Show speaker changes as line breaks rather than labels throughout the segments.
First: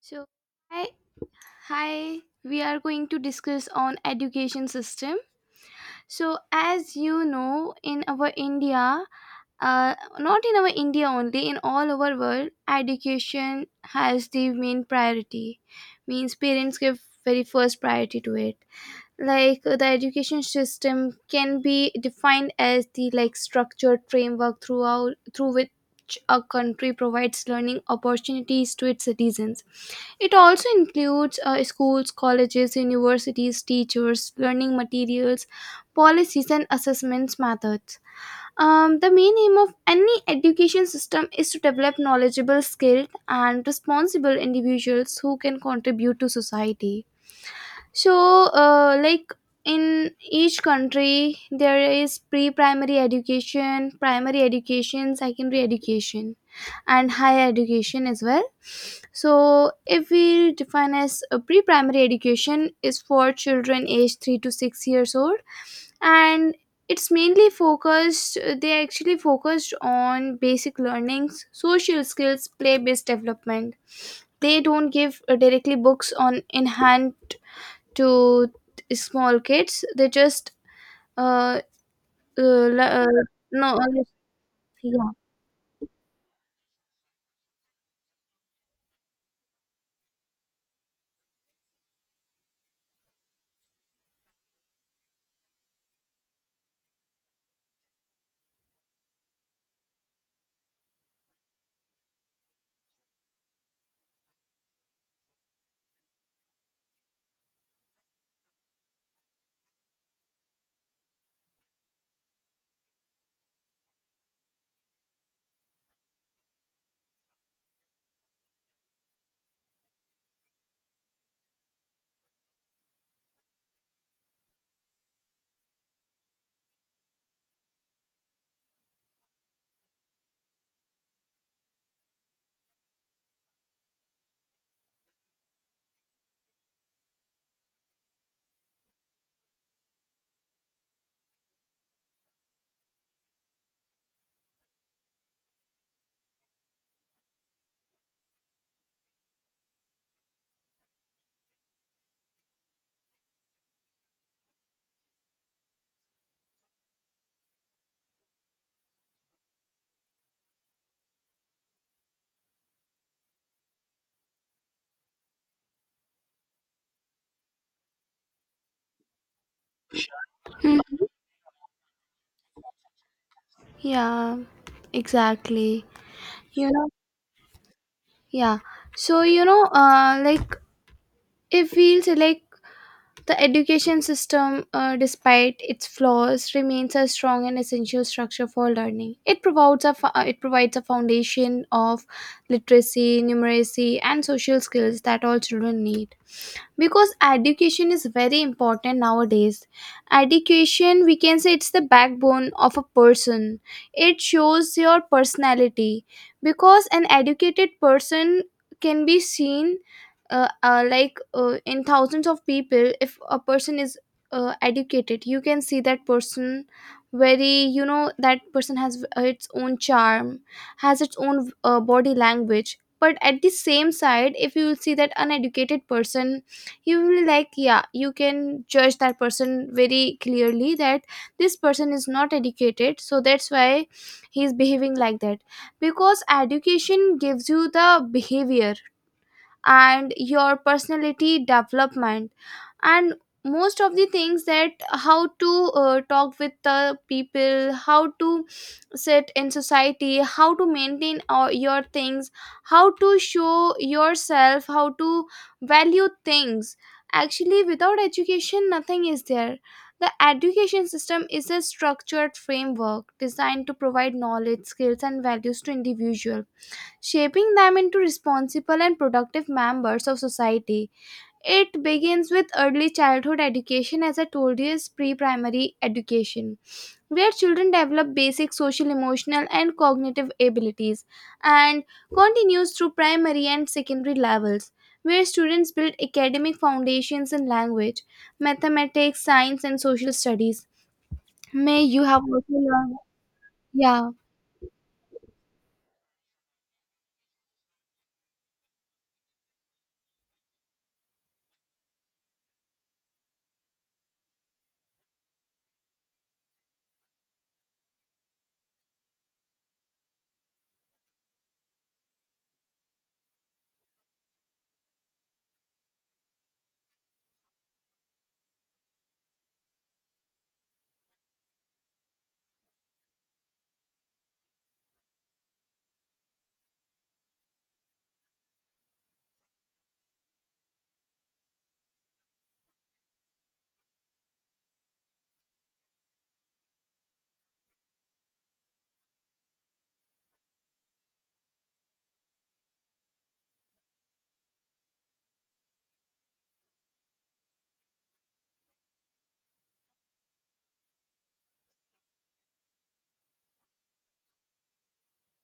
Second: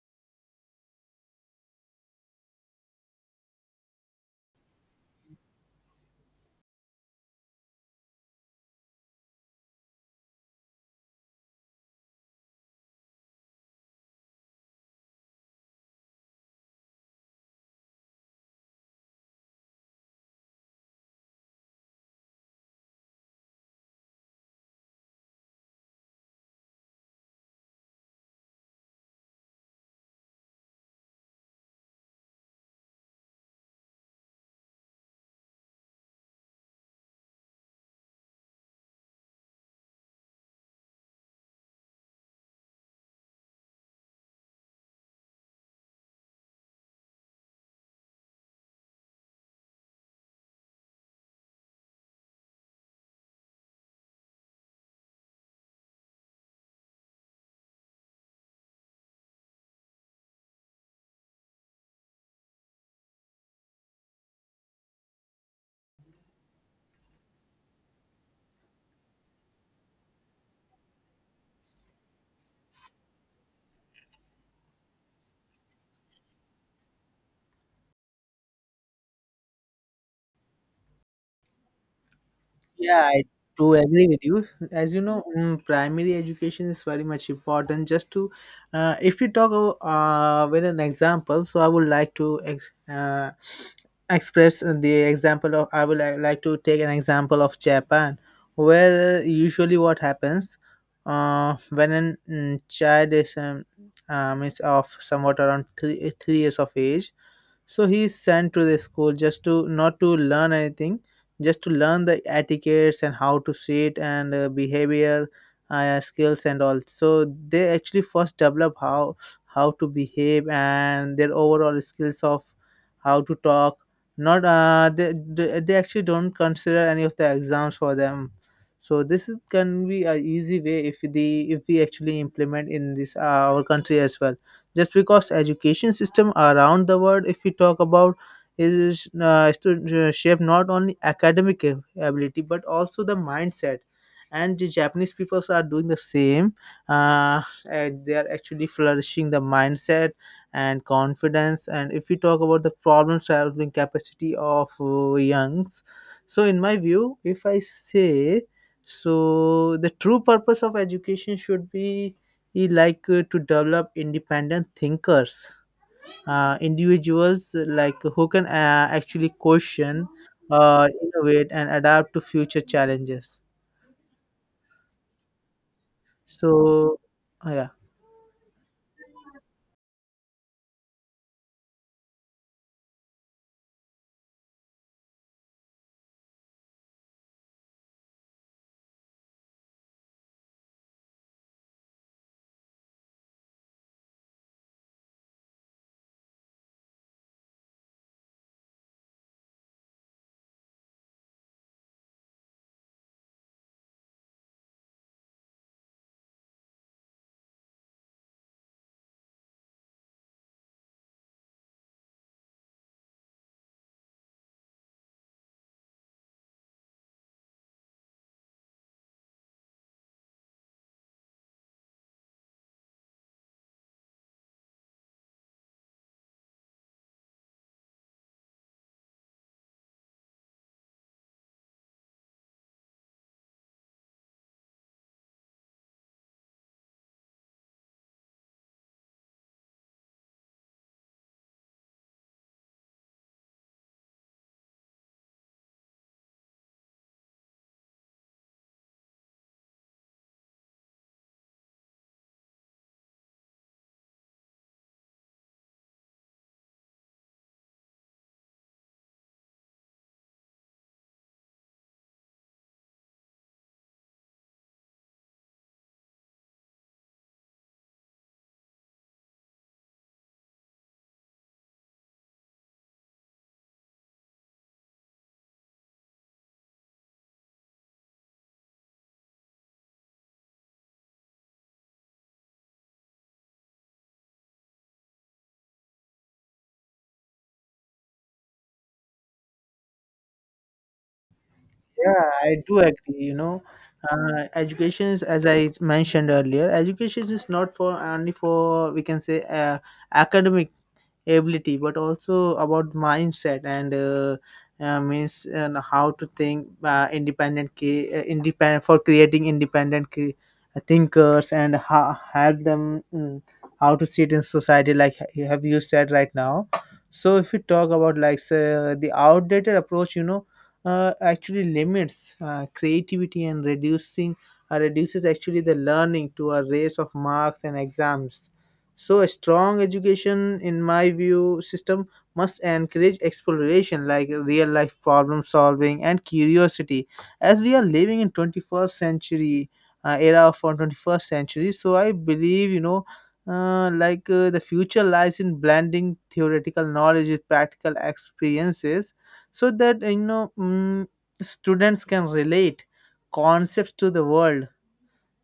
So, hi, hi. We are going to discuss on education system. So, as you know, in our India, not in our India only, in all over world, education has the main priority. Means parents give very first priority to it. The education system can be defined as the like structured framework through which a country provides learning opportunities to its citizens. It also includes schools, colleges, universities, teachers, learning materials, policies, and assessments methods. The main aim of any education system is to develop knowledgeable, skilled, and responsible individuals who can contribute to society. So, uh, like in each country, there is pre primary education, secondary education, and higher education as well. So if we define as a pre-primary education, is for children aged 3 to 6 years old, and it's mainly focused, they actually focused on basic learnings, social skills, play-based development. They don't give directly books on in hand to small kids. They just uh, le-
Yeah, I
no
do agree with you. As you
yeah.
know, primary education is very much important. If you talk with an example, so I would like to express the example of, I would li- like to take an example of Japan, where usually what happens when a child is of somewhat around three years of age, so he is sent to the school just to not to learn anything, just to learn the etiquettes and how to sit and behavior skills and all. So they actually first develop how to behave and their overall skills of how to talk. Not, they actually don't consider any of the exams for them. So this is, can be a easy way if the if we actually implement in this our country as well, just because education system around the world, if we talk about, is to shape not only academic ability but also the mindset, and the Japanese people are doing the same, uh, and they are actually flourishing the mindset and confidence. And if we talk about the problem solving capacity of youngs, so in my view, if I say, so the true purpose of education should be, he like, to develop independent thinkers, individuals, like, who can actually question,
Mhm.
innovate and adapt to future challenges.
Yeah, exactly, you know.
So yeah,
Yeah. So, you know, like it feels like the education system, despite its flaws, remains a strong and essential structure for learning. It provides a foundation of literacy, numeracy, and social skills that all children need, because education is very important nowadays. Education, we can say, it's the backbone of a person. It shows your personality, because an educated person can be seen, in thousands of people. If a person is educated, you can see that person very, you know, that person has its own charm, has its own body language. But at the same side, if you will see that uneducated person, you will like, yeah, you can judge that person very clearly that this person is not educated, so that's why he is behaving like that. Because education gives you the behavior and your personality development, and most of the things, that how to talk with the people, how to sit in society, how to maintain all your things, how to show yourself, how to value things. Actually, without education nothing is there. The education system is a structured framework designed to provide knowledge, skills, and values to individual, shaping them into responsible and productive members of society. It begins with early childhood education, as I told you, is pre primary education, where children develop basic social, emotional, and cognitive abilities, and continues through primary and secondary levels, where students build academic foundations in language, mathematics, science, and social studies. May you have
yeah,
also
I do
learned,
agree.
yeah.
Education is, as I mentioned earlier, education is not for only for, we can say, academic ability, but also about mindset and means, and how to think, independent, independent for creating independent thinkers, and how help them, how to sit in society, like you said right now. So if we talk about, like, say, the outdated approach, actually limits creativity, and reducing reduces actually the learning to a race of marks and exams. So a strong education, in my view, system must encourage exploration, like real life problem solving and curiosity. As we are living in 21st century, era of our 21st century, so I believe, like, the future lies in blending theoretical knowledge with practical experiences, so that, students can relate concepts to the world.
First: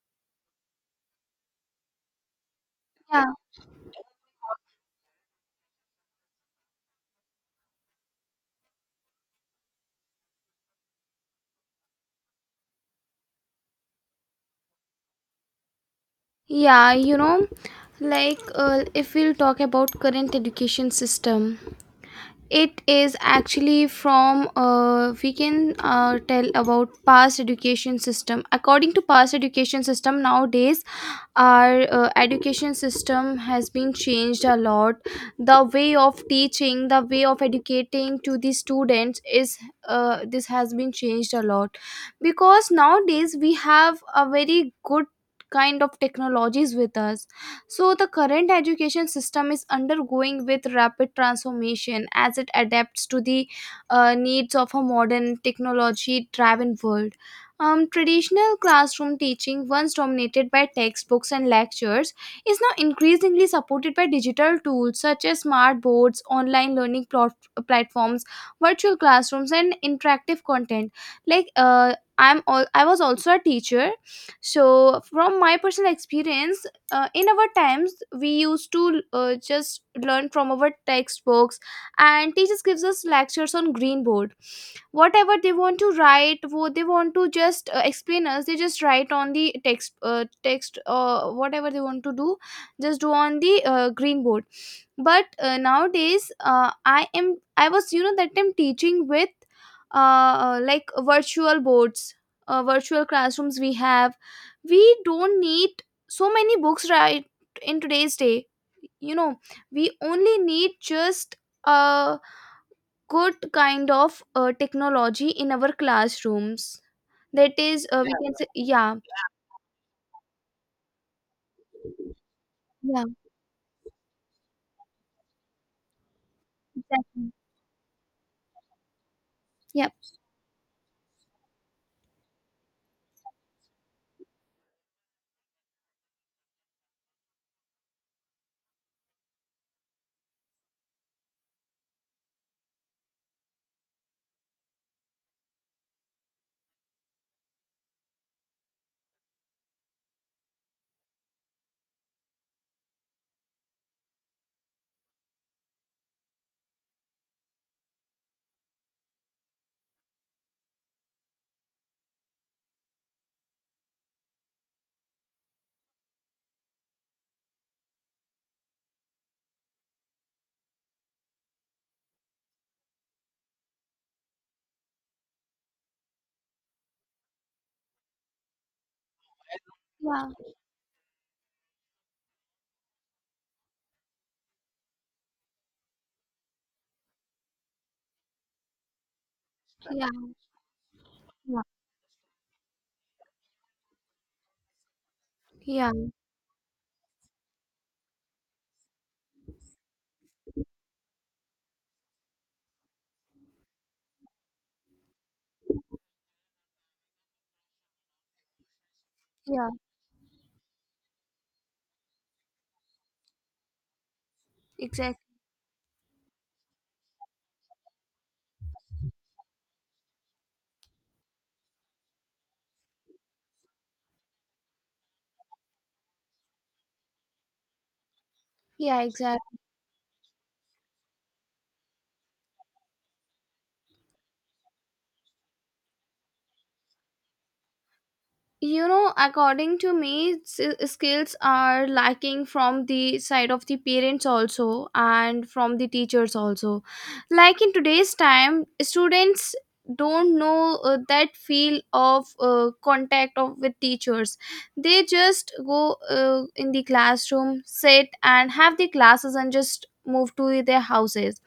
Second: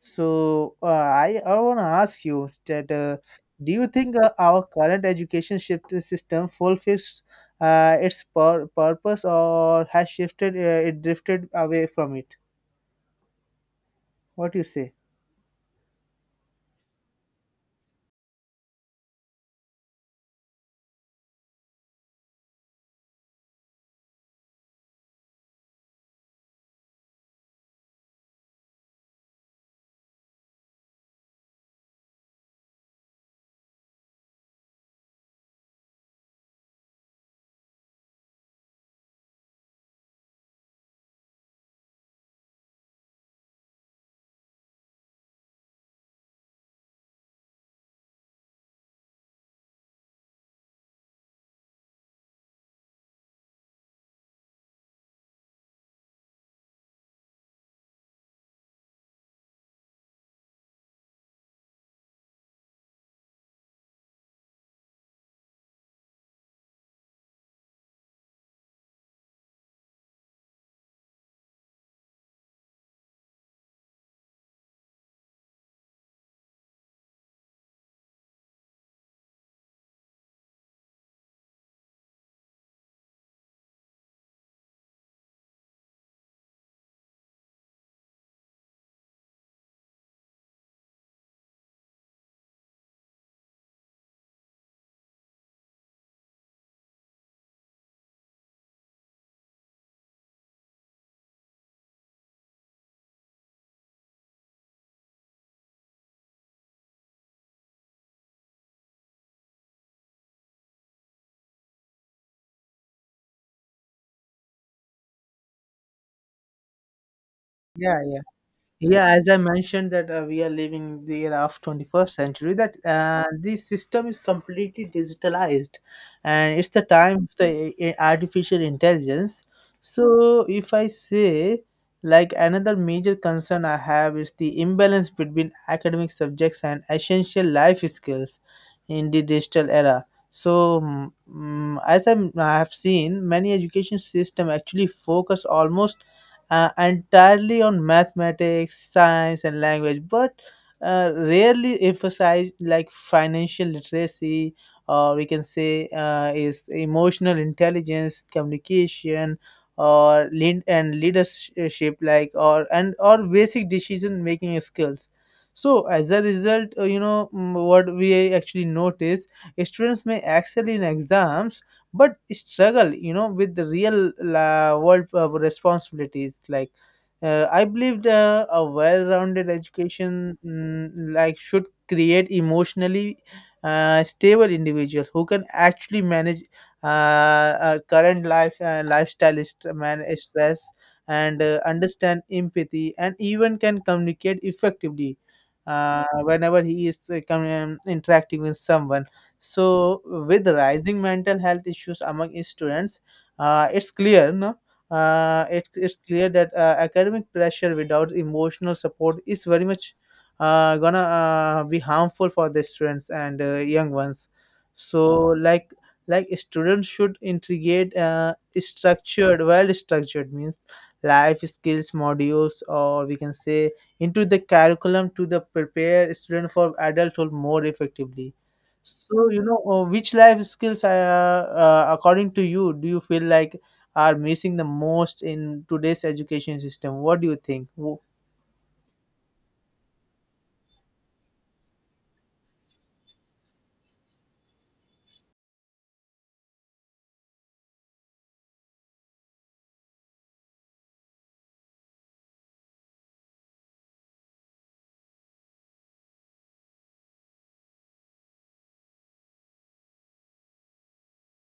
So I want to ask you that,
Yeah,
do you think our current education shift system fulfills its purpose, or has shifted it drifted away from it? What do you say?
yeah, you know, if we'll talk about current education system, it is actually from, we can tell about past education system. According to past education system, nowadays our education system has been changed a lot. The way of teaching, the way of educating to the students, is, this has been changed a lot. Because nowadays we have a very good kind of technologies with us. So the current education system is undergoing with rapid transformation as it adapts to the needs of a modern technology driven world. Traditional classroom teaching, once dominated by textbooks and lectures, is now increasingly supported by digital tools such as smart boards, online learning platforms, virtual classrooms, and interactive content. Like, I was also a teacher, so from my personal experience, in our times we used to just learn from our textbooks, and teachers gives us lectures on green board. Whatever they want to write, what they want to just explain us, they just write on the text text whatever they want to do, just do on the green board. But nowadays I was, you know, that time teaching with like virtual boards, virtual classrooms we have. We don't need so many books, right, in today's day, you know. We only need just a good kind of technology in our classrooms. That is,
Yeah,
we can say, yeah,
yeah, as I mentioned that we are living the era of 21st century, that
yeah,
this system is completely digitalized, and it's the time
exactly.
of the artificial intelligence.
Yep.
So if I say, like, another major concern I have is the imbalance between academic subjects and essential life skills in the digital era. So as I have seen, many education system actually focus almost entirely on mathematics, science, and language, but rarely emphasize, like, financial literacy, or we can say, is emotional intelligence, communication, or lead and leadership, like, or and or basic decision making skills. So as a result, what we actually notice, students may excel in exams but struggle with the real world responsibilities, like, I believed a well-rounded
Yeah,
education, like, should create emotionally stable individuals who can actually manage, uh, current life lifestyle
yeah,
stress, and
yeah,
understand empathy and even can communicate effectively
yeah,
whenever he is, interacting with someone. So, with rising mental health issues among students, it's clear, no? It's clear that academic pressure without emotional support is very
yeah,
much gonna be harmful for the students and young ones. So,
exactly.
like students should integrate structured, well structured means, life skills modules, or we can say, into the curriculum to the prepare student for adulthood more effectively.
Yeah,
So,
exactly.
which life skills, according to you, do you feel like are missing the most in today's education system? What do you think?
You know, according to me, skills are lacking from the side of the parents also and from the teachers also. Like in today's time, students don't know that feel of contact of with teachers. They just go in the classroom, sit and have the classes and just move to their houses.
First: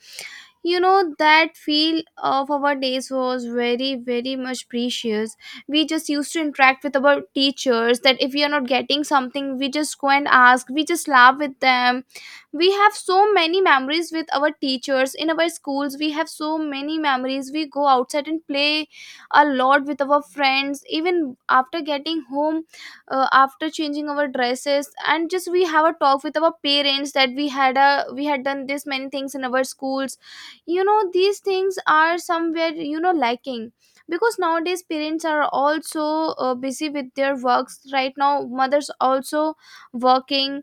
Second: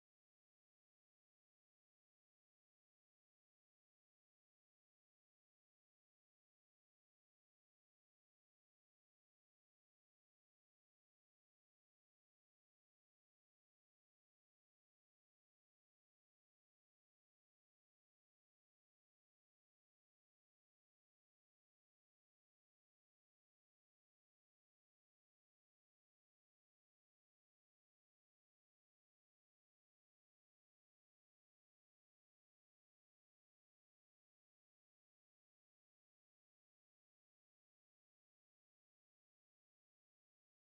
You know, that feel of our days was very very much precious. We just used to interact with our teachers, that if we are not getting something, we just go and ask, we just laugh with them. We have so many memories with our teachers in our schools. We have so many memories, we go outside and play a lot with our friends. Even after getting home, after changing our dresses, and just we have a talk with our parents, that we had a, we had done this many things in our schools. You know, these things are somewhere, you know, lacking, because nowadays parents are also busy with their works. Right now mothers also working.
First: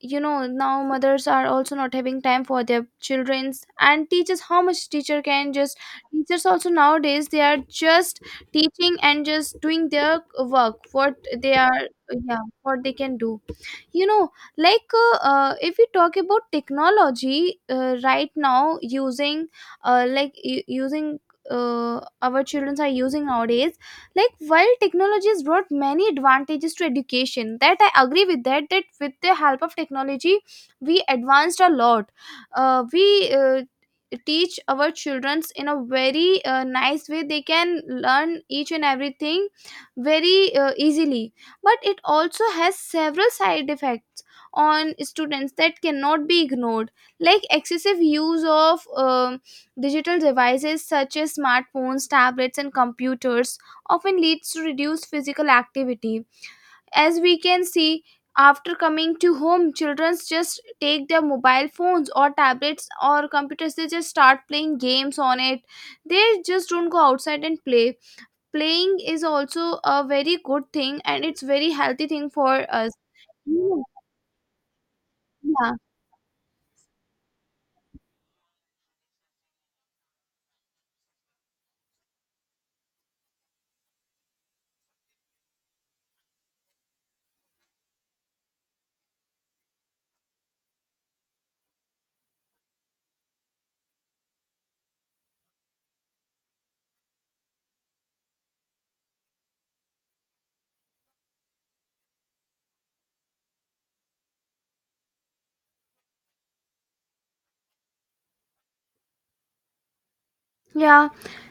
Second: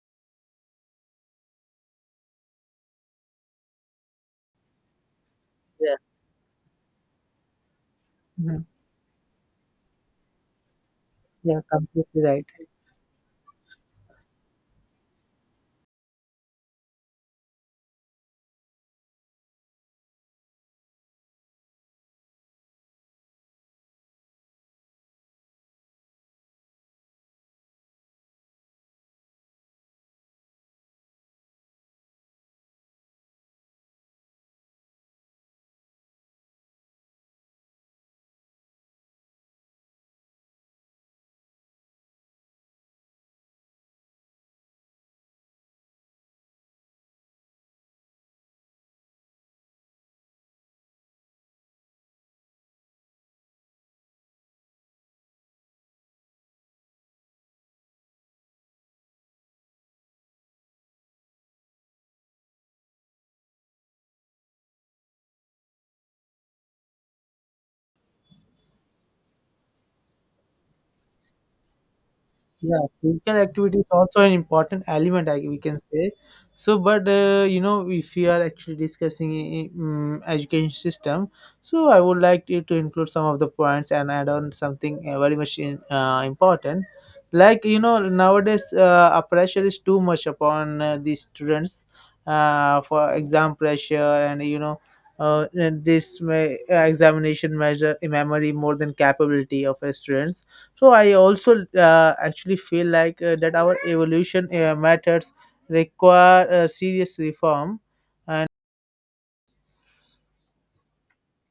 You know, now mothers are also not having time for their children's, and teachers, how much teacher can just,
Yeah.
teachers also nowadays, they are just
Mhm.
teaching and just doing their work, what they
Yeah,
are,
completely
yeah,
right.
what they can do, you know. If we talk about technology right now using like u- using our children are using nowadays, like, while technology has brought many advantages to education, that I agree with that, that with the help of technology we advanced a lot. We Teach our childrens in a very nice way, they can learn each and everything very easily, but it also has several side effects on students that cannot be ignored. Like excessive use of digital devices such as smartphones, tablets, and computers often leads to reduced physical activity. As we can see, after coming to home, children just take their mobile phones or tablets or computers, they just start playing games on it. They just don't go outside and play. Playing is also a very good thing, and it's very healthy thing for
Yeah,
us.
physical
Yeah.
activity is also an important element, we
Yeah.
can say. So, but if we are actually discussing education system, so I would like you to include some of the points and add on something very much important. Like, nowadays a pressure is too much upon the students for exam pressure and you know. And examination measure memory more than capability of a students. So I also actually feel like that our evolution matters require serious reform.
Yeah.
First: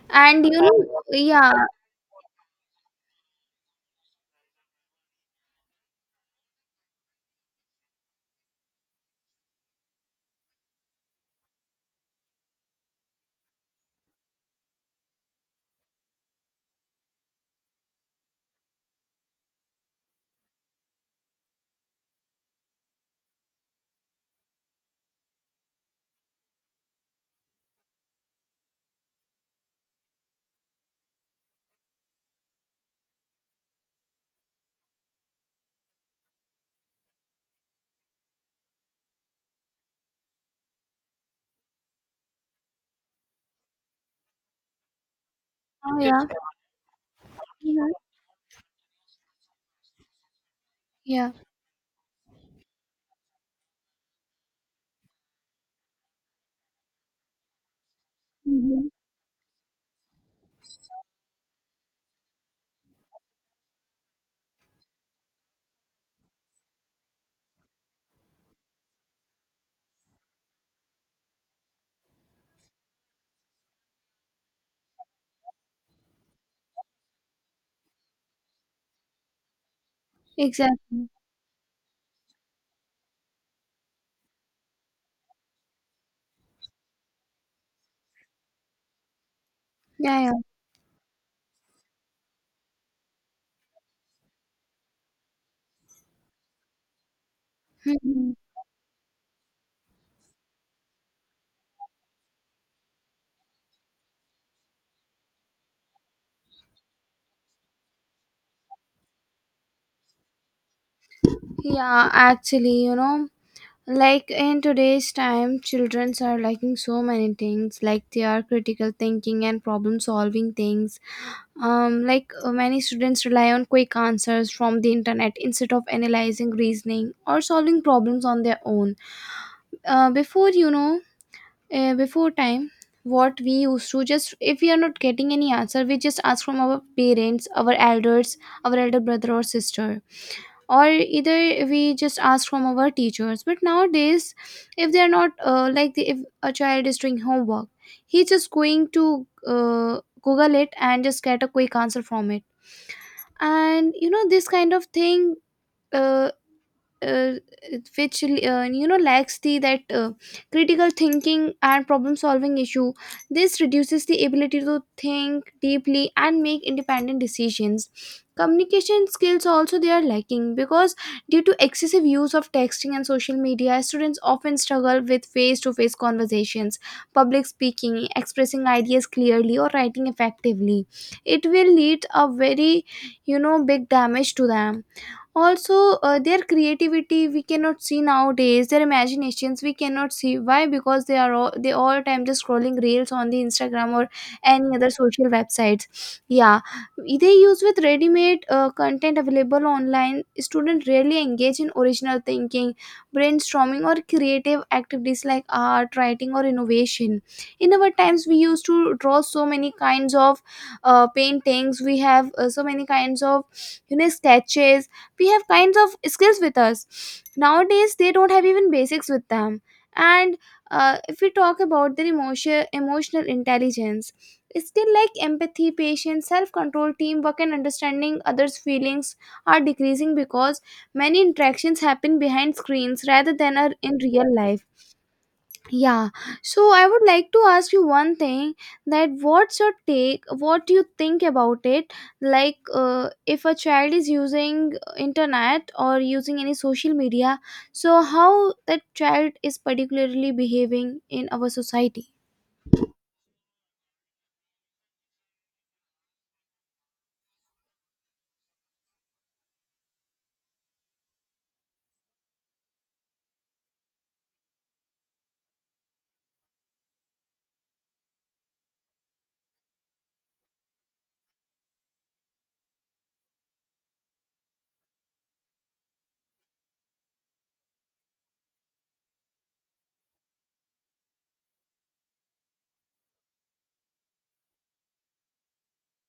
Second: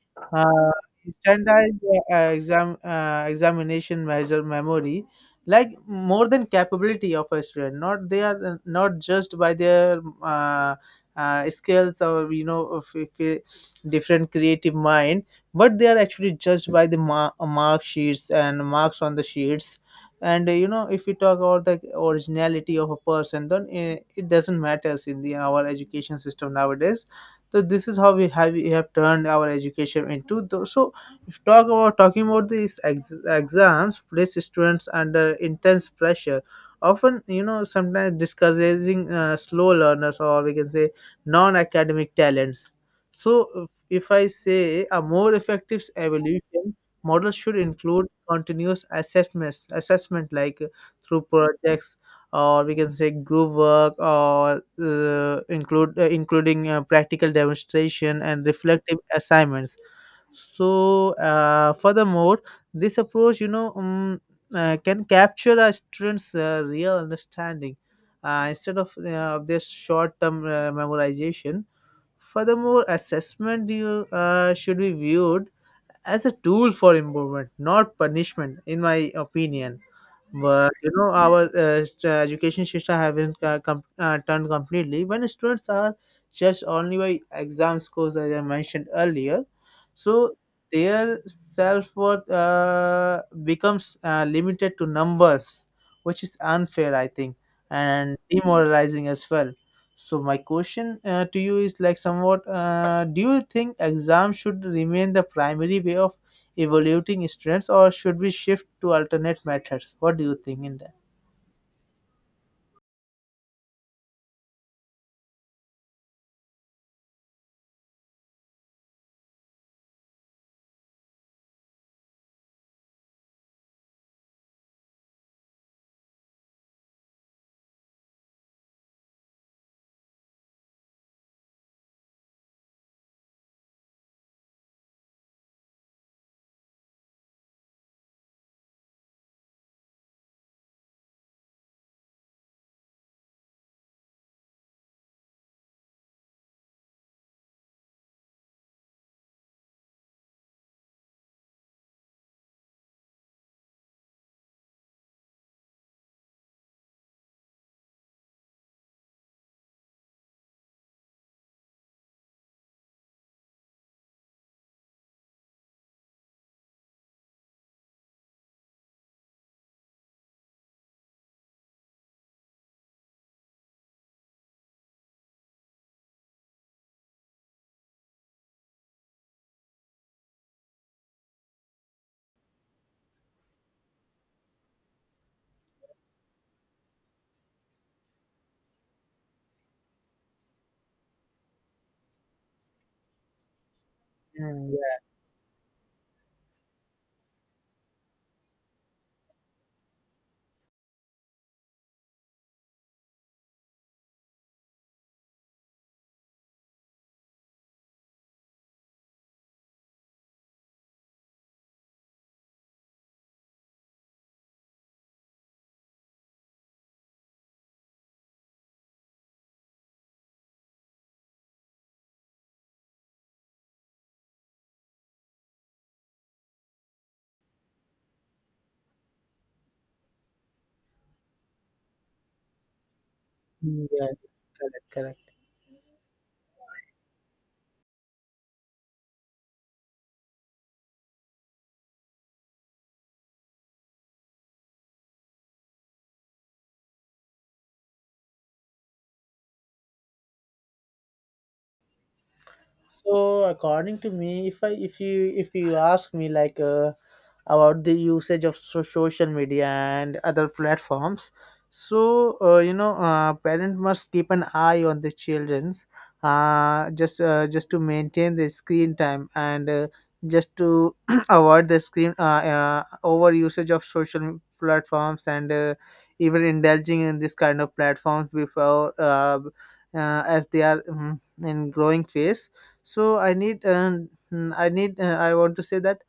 And you
Uh,
know, yeah.
Standardized examination measure memory, like, more than capability of a student. Not they are, not judged by their skills, or, of, if a different creative mind, but they are actually judged by the mark sheets and marks on the sheets. And if we talk about the originality of a person, then it doesn't matters in the our education system nowadays. So this is how we have turned our education into. So if talking about these exams, place students under intense pressure. Often, sometimes discouraging slow learners, or we can say, non-academic talents. So if I say a more effective
Oh, yeah.
evolution model should
Mhm.
include continuous assessment, like, through
Yeah.
projects, or we can say, group work, or include including practical demonstration and
Mhm.
reflective assignments. So furthermore, this approach, can capture a student's real understanding instead of this short-term memorization. Furthermore, assessment you should be viewed as a tool for improvement, not punishment, in my opinion. But,
Exactly.
our education system have been turned completely when students are judged only by exam scores, as I mentioned earlier.
Yeah, yeah.
So their self worth becomes limited to numbers, which is unfair, I think, and
Mhm.
demoralizing as well. So my question to you is like somewhat: do you think exams should remain the primary way of evaluating students, or should we shift to alternate methods? What do you think in that?
Yeah, actually, you know, like in today's time, children are liking so many things, like they are critical thinking and problem solving things. Um, many students rely on quick answers from the internet instead of analyzing, reasoning, or solving problems on their own. Before you know Before time, what we used to, just, if we are not getting any answer, we just ask from our parents, our elders, our elder brother or sister, or either we just ask from our teachers. But nowadays, if they are not if a child is doing homework, he's just going to google it and just get a quick answer from it. And you know, this kind of thing, uh, uh, which, you know, lacks the that critical thinking and problem solving issue. This reduces the ability to think deeply and make independent decisions. Communication skills also, they are lacking, because due to excessive use of texting and social media, students often struggle with face to face conversations, public speaking, expressing ideas clearly, or writing effectively. It will lead a very, you know, big damage to them. Also, their creativity we cannot see nowadays, their imaginations we cannot see. Why? Because they are all, they all time just scrolling reels on the Instagram or
Mm,
any other social websites, yeah. They use with ready-made content available online. Students rarely engage in original thinking, brainstorming, or creative activities like art, writing, or innovation. In our times we used to draw so many kinds of paintings. We have so many kinds of, you know, sketches. We have kinds of skills with us. Nowadays they don't have even basics with them. And if we talk about their emotional intelligence skill, like empathy, patience, self-control, teamwork, and understanding others feelings, are decreasing, because many interactions happen behind screens rather than
yeah,
are
Mm,
in
yeah,
real life.
correct, correct.
Yeah, so I would like to ask you one thing, that what's your take, what do you think about it? Like, if a child is using internet or using any social media, so how that child is particularly behaving in our society?
So, according to me, if I if you ask me, like, about the usage of social media and other platforms, so parents must keep an eye on the children's, just to maintain the screen time and just to avoid the screen over usage of social platforms, and even indulging in this kind of platforms before, as they are, in growing phase. So I need mm, I need I want to say that,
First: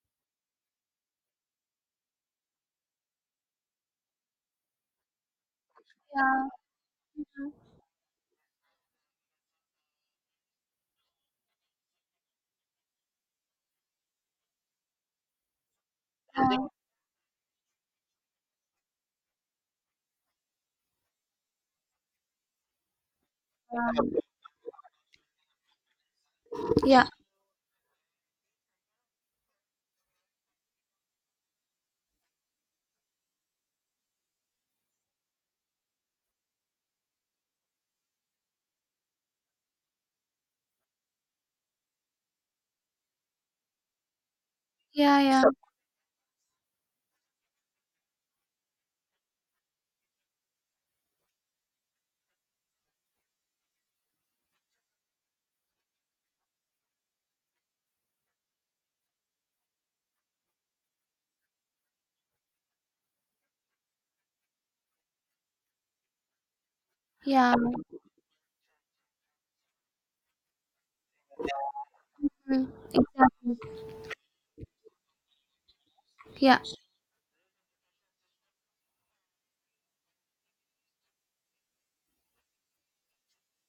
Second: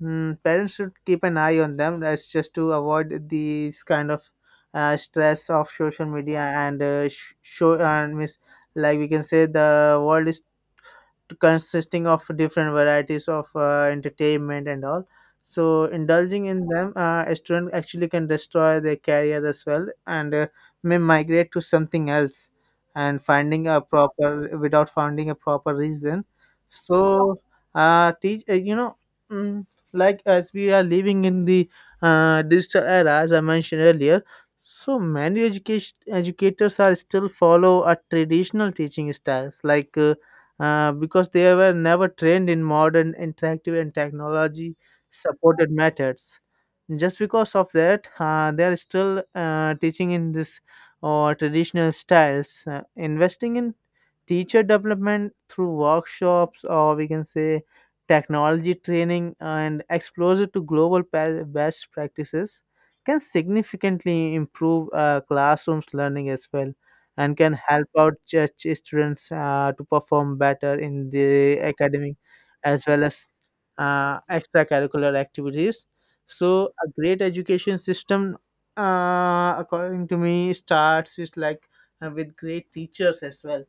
Parents should keep an eye on them, that's just to avoid these kind of stress of social media,
Yeah,
and show and miss, like, we can say the world is consisting of different varieties of entertainment and all. So indulging
uh,
in them, a student actually can destroy their career as well, and may migrate to something else, and finding a proper without finding a proper reason.
yeah,
So teach you know mm, like, as we are living in the digital era, as I mentioned earlier. So many education educators are still follow a traditional teaching styles, like, because they were never trained in modern interactive and technology
yeah, yeah,
supported methods, just because of that they are still teaching in this or traditional styles. Investing in teacher development through workshops, or we can say, technology training and exposure to global best practices, can significantly improve classrooms learning as well, and can
yeah,
help out students to perform better in the academic
mm,
as well as
exactly,
extracurricular activities.
yeah,
So a great education system, according to me, starts with, like, with great teachers as well,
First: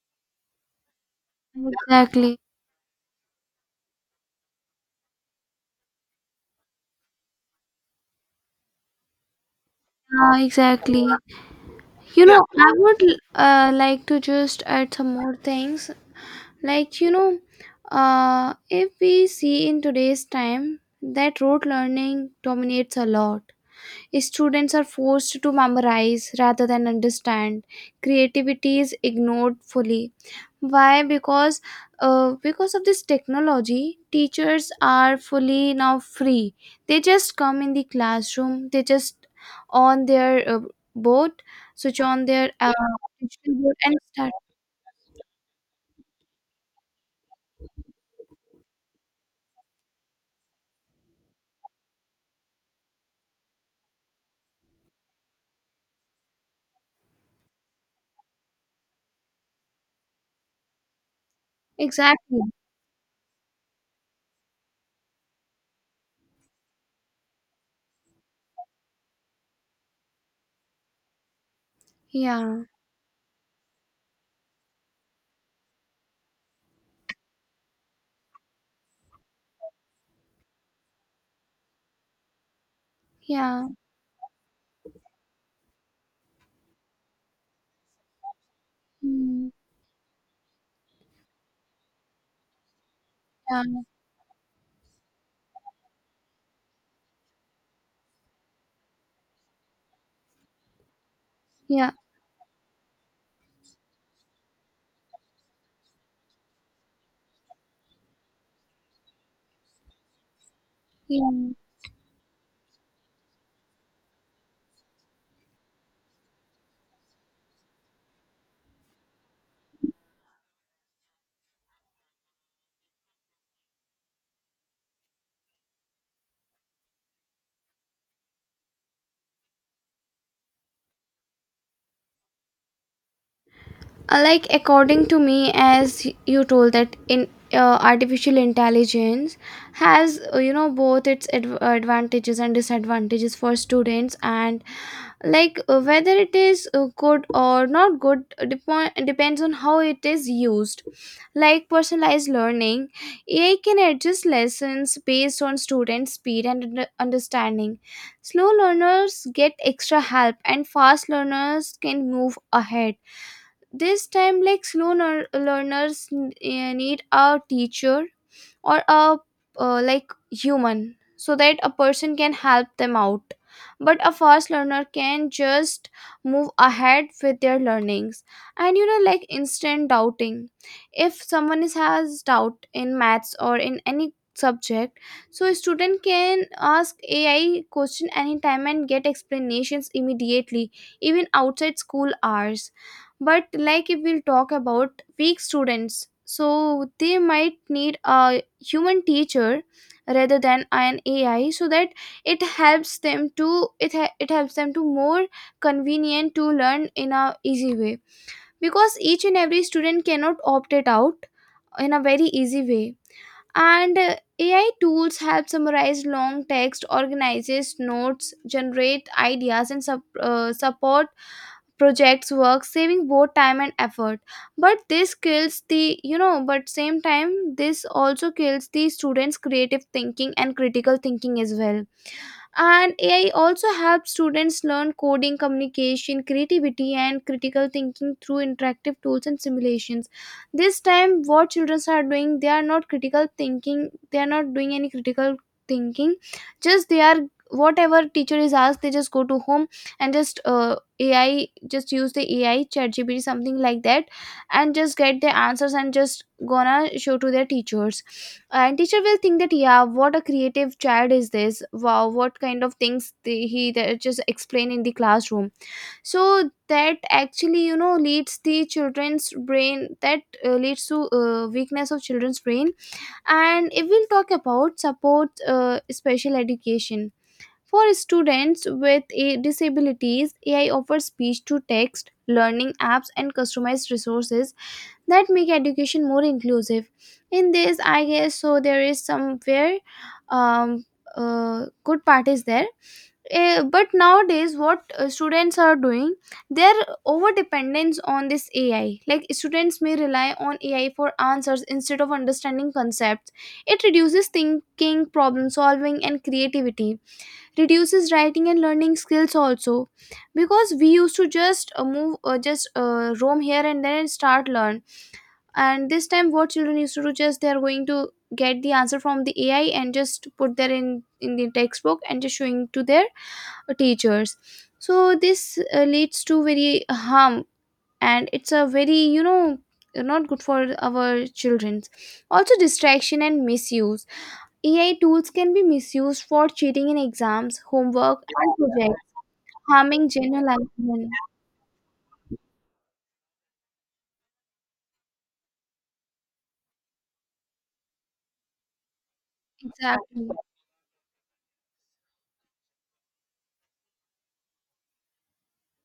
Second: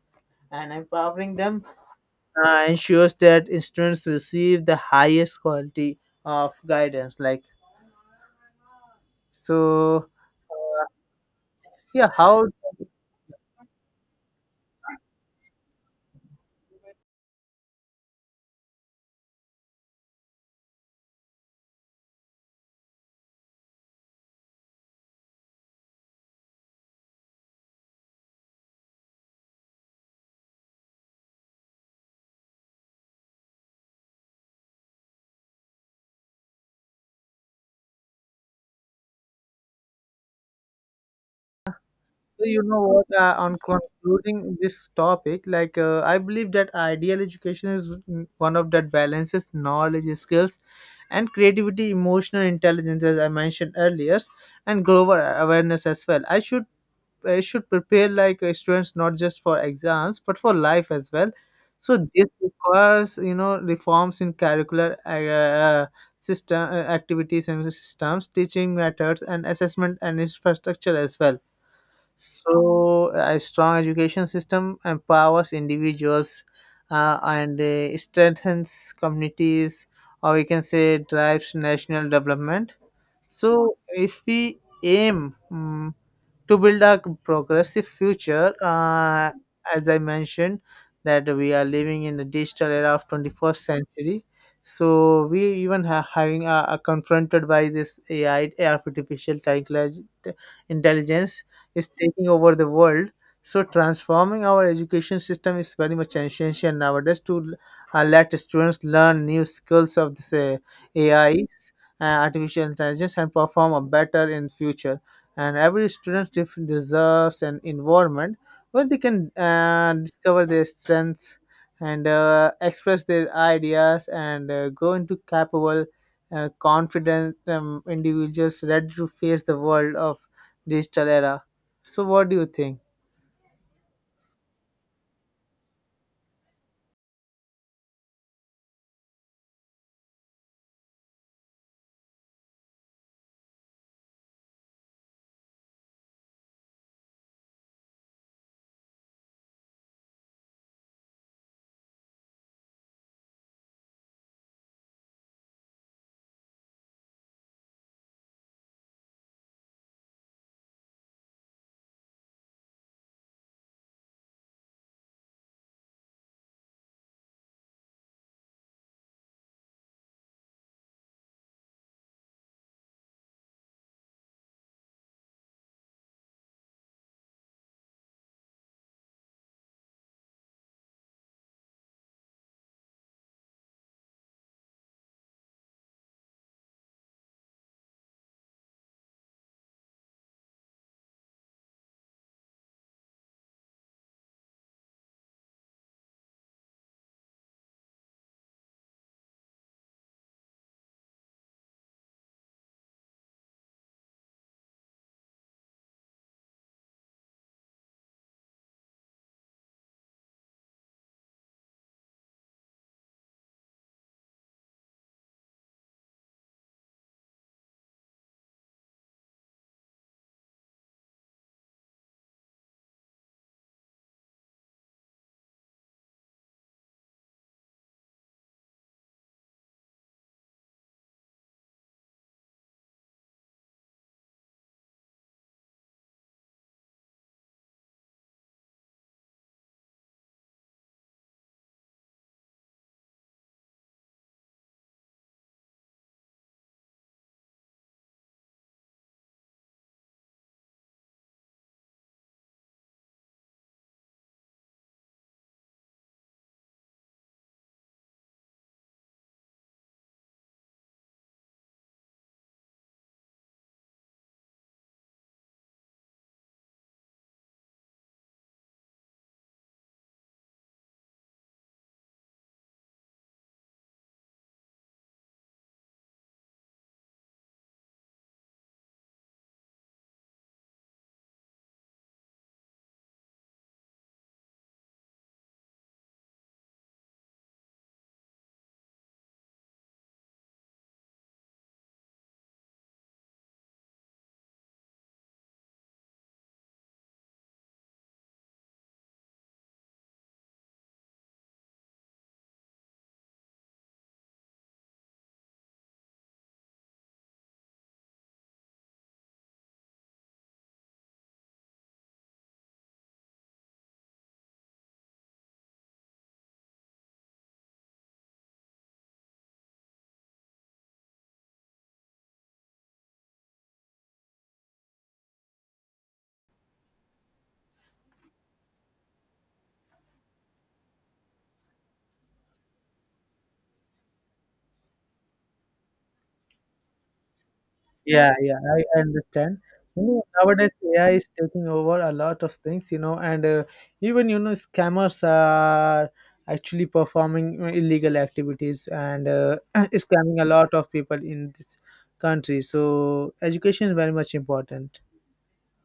and empowering them
exactly.
ensures that students receive the highest quality of guidance, like. So,
Yeah,
uh,
exactly.
yeah,
You know,
how?
I would like to just add some more things. Like, you know, if we see in today's time that rote learning dominates a lot, students are forced to memorize rather than understand. Creativity is ignored fully. Why? Because of this technology, teachers are fully now free. They just come in the classroom. They just on their uh, board, switch on
So,
their
you know what?
digital
On
board and start.
concluding this topic, like, I believe that ideal education is one of that balances knowledge, skills, and creativity, emotional intelligence, as I mentioned earlier, and global awareness as well. I should prepare, like, students not just for exams but for life as well. So this
Exactly.
requires reforms in curricular system activities and systems, teaching methods, and assessment and infrastructure as well.
Yeah.
So, a strong education system empowers individuals, and strengthens communities, or we can say drives national development.
Yeah.
So, if we aim, to build a progressive future,
Mm,
as I mentioned that we are living in the digital era of
yeah,
21st century, so we even ha- having are confronted by this AI, artificial intelligence, is
yeah,
taking over the world. So transforming our education system is very much essential nowadays to let students learn new skills of this
yeah.
AIs, artificial intelligence, and perform a better in future. And every student deserves an environment where they can discover their strengths, and express their ideas, and grow into capable, confident, individuals ready to face the world of digital era. So what do you think?
Like, according to me, as you told that in artificial intelligence has both its advantages and disadvantages for students. And like, whether it is good or not good, depends on how it is used. Like, personalized learning: AI can adjust lessons based on student speed and understanding. Slow learners get extra help and fast learners can move ahead. This time, like, slow learners need a teacher or a like, human, so that a person can help them out. But a fast learner can just move ahead with their learnings. And, like, instant doubting, if someone has doubt in maths or in any subject. So a student can ask AI question anytime and get explanations immediately, even outside school hours. But, like, if we'll talk about weak students, so they might need a human teacher rather than an AI, so that it helps them to it helps them to more convenient to learn in a easy way. Because each and every student cannot opt it out in a very easy way. And AI tools help summarize long text, organizes notes, generate ideas and support projects work, saving both time and effort. But this kills the you know but same time this also kills the students creative thinking and critical thinking as well. And AI also helps students learn coding, communication, creativity and critical thinking through interactive tools and simulations. This time, what children are doing, they are not critical thinking, they are not doing any critical thinking. Just they are Whatever teacher is asked, they just go to home. And just, AI, just use the AI ChatGPT, something like that. And just get the answers and just gonna show to their teachers. And teacher will think that, yeah, what a creative child is this, wow, what kind of things he that just explain in the classroom. So that actually, leads the children's brain that leads to weakness of children's brain. And if we'll talk about support, special education for students with a disabilities, AI offers speech to text learning apps and customized resources that make education more inclusive. In this I guess so, there is somewhere um good part is there. But nowadays what students are doing, their over dependence on this AI, like students may rely on AI for answers instead of understanding concepts. It reduces thinking, problem solving and creativity. Reduces writing and learning skills also. Because we used to just move just roam here and then and start learn. And this time what children used to do, just they are going to get the answer from the AI and just put there in the textbook and just showing to their teachers. So this leads to very harm. And it's a very, not good for our children. Also, distraction and misuse. AI tools can be misused for cheating in exams, homework
Yeah,
and
yeah, I
projects,
understand.
harming general
Nowadays
life.
AI is taking over a lot of things, and even scammers are actually performing illegal activities, and
Exactly.
scamming a lot of people in this country. So education is very much important.